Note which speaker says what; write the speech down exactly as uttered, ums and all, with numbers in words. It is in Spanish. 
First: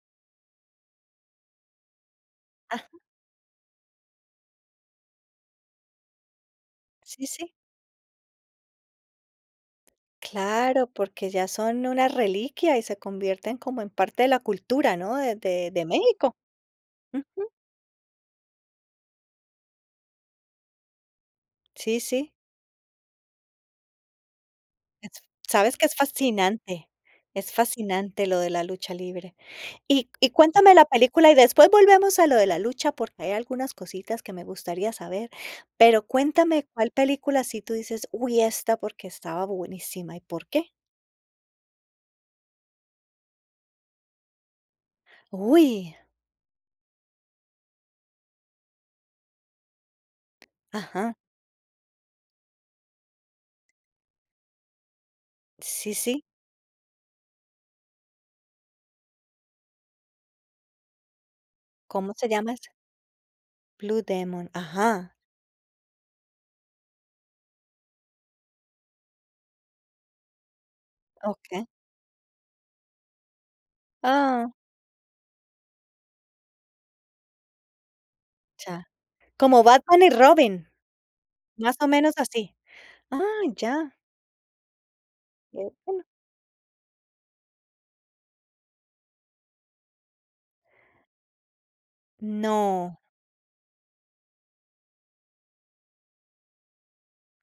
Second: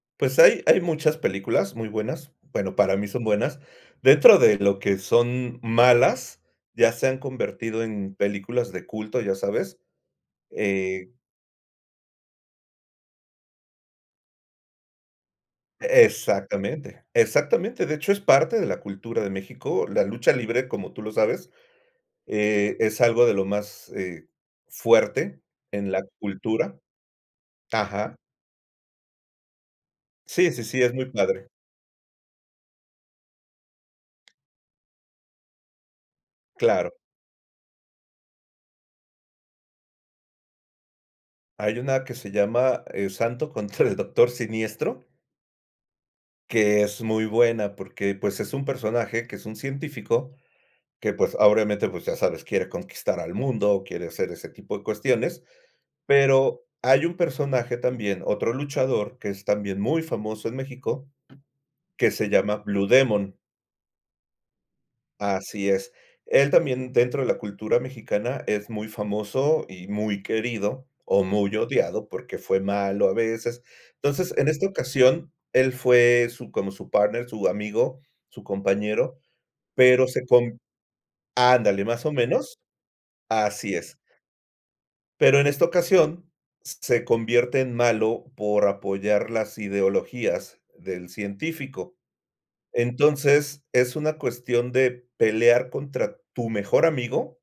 Speaker 1: Pues, hay hay muchas películas muy buenas, bueno,
Speaker 2: Ajá.
Speaker 1: para mí son buenas, dentro de lo que son malas, ya se han
Speaker 2: Sí, sí.
Speaker 1: convertido en películas de culto, ya sabes,
Speaker 2: Claro,
Speaker 1: eh
Speaker 2: porque ya son una reliquia y se convierten como en parte de la cultura, ¿no?, de de de
Speaker 1: E
Speaker 2: México.
Speaker 1: exactamente,
Speaker 2: Ujú.
Speaker 1: exactamente, de hecho es parte de la cultura de México, la lucha libre, como tú lo sabes,
Speaker 2: Sí, sí.
Speaker 1: eh, es algo de lo más, eh,
Speaker 2: [unintelligible]
Speaker 1: fuerte
Speaker 2: Sabes que
Speaker 1: en
Speaker 2: es
Speaker 1: la cultura
Speaker 2: fascinante es
Speaker 1: Ajá.
Speaker 2: fascinante lo de la lucha libre. Y y
Speaker 1: Sí, sí,
Speaker 2: cuéntame
Speaker 1: sí,
Speaker 2: la
Speaker 1: es muy
Speaker 2: película, y
Speaker 1: padre.
Speaker 2: después volvemos a lo de la lucha, porque hay algunas cositas que me gustaría saber, pero cuéntame, cuál
Speaker 1: Claro.
Speaker 2: película, si tú dices, uy, esta, porque estaba buenísima, ¿y por qué?
Speaker 1: Hay una que se llama, eh, Santo contra el Doctor Siniestro.
Speaker 2: ¡Uy!
Speaker 1: Que es muy buena, porque, pues, es un personaje que es un científico
Speaker 2: Ajá.
Speaker 1: que, pues, ahoramente, pues, ya sabes, quiere conquistar al mundo, quiere hacer ese tipo de cuestiones,
Speaker 2: Sí, sí.
Speaker 1: pero hay un personaje también, otro luchador, que es también muy famoso en México, que
Speaker 2: ¿Cómo se
Speaker 1: se
Speaker 2: llama
Speaker 1: llama
Speaker 2: esa?
Speaker 1: Blue Demon.
Speaker 2: Blue Demon. ¡Ajá!
Speaker 1: Así es. Él también, dentro de la cultura mexicana, es muy famoso y muy querido, o muy
Speaker 2: Okey.
Speaker 1: odiado, porque fue malo a veces. Entonces, en
Speaker 2: Ah.
Speaker 1: esta ocasión, él fue su, como su partner, su amigo, su
Speaker 2: Ya,
Speaker 1: compañero,
Speaker 2: como Batman
Speaker 1: pero
Speaker 2: y
Speaker 1: se con
Speaker 2: Robin más
Speaker 1: ándale,
Speaker 2: o
Speaker 1: más o
Speaker 2: menos así,
Speaker 1: menos,
Speaker 2: ¡ah,
Speaker 1: así
Speaker 2: ya!
Speaker 1: es. Pero en esta
Speaker 2: De una.
Speaker 1: ocasión, s se convierte en malo por apoyar las ideologías del científico,
Speaker 2: No.
Speaker 1: entonces es una cuestión de pelear contra tu mejor amigo.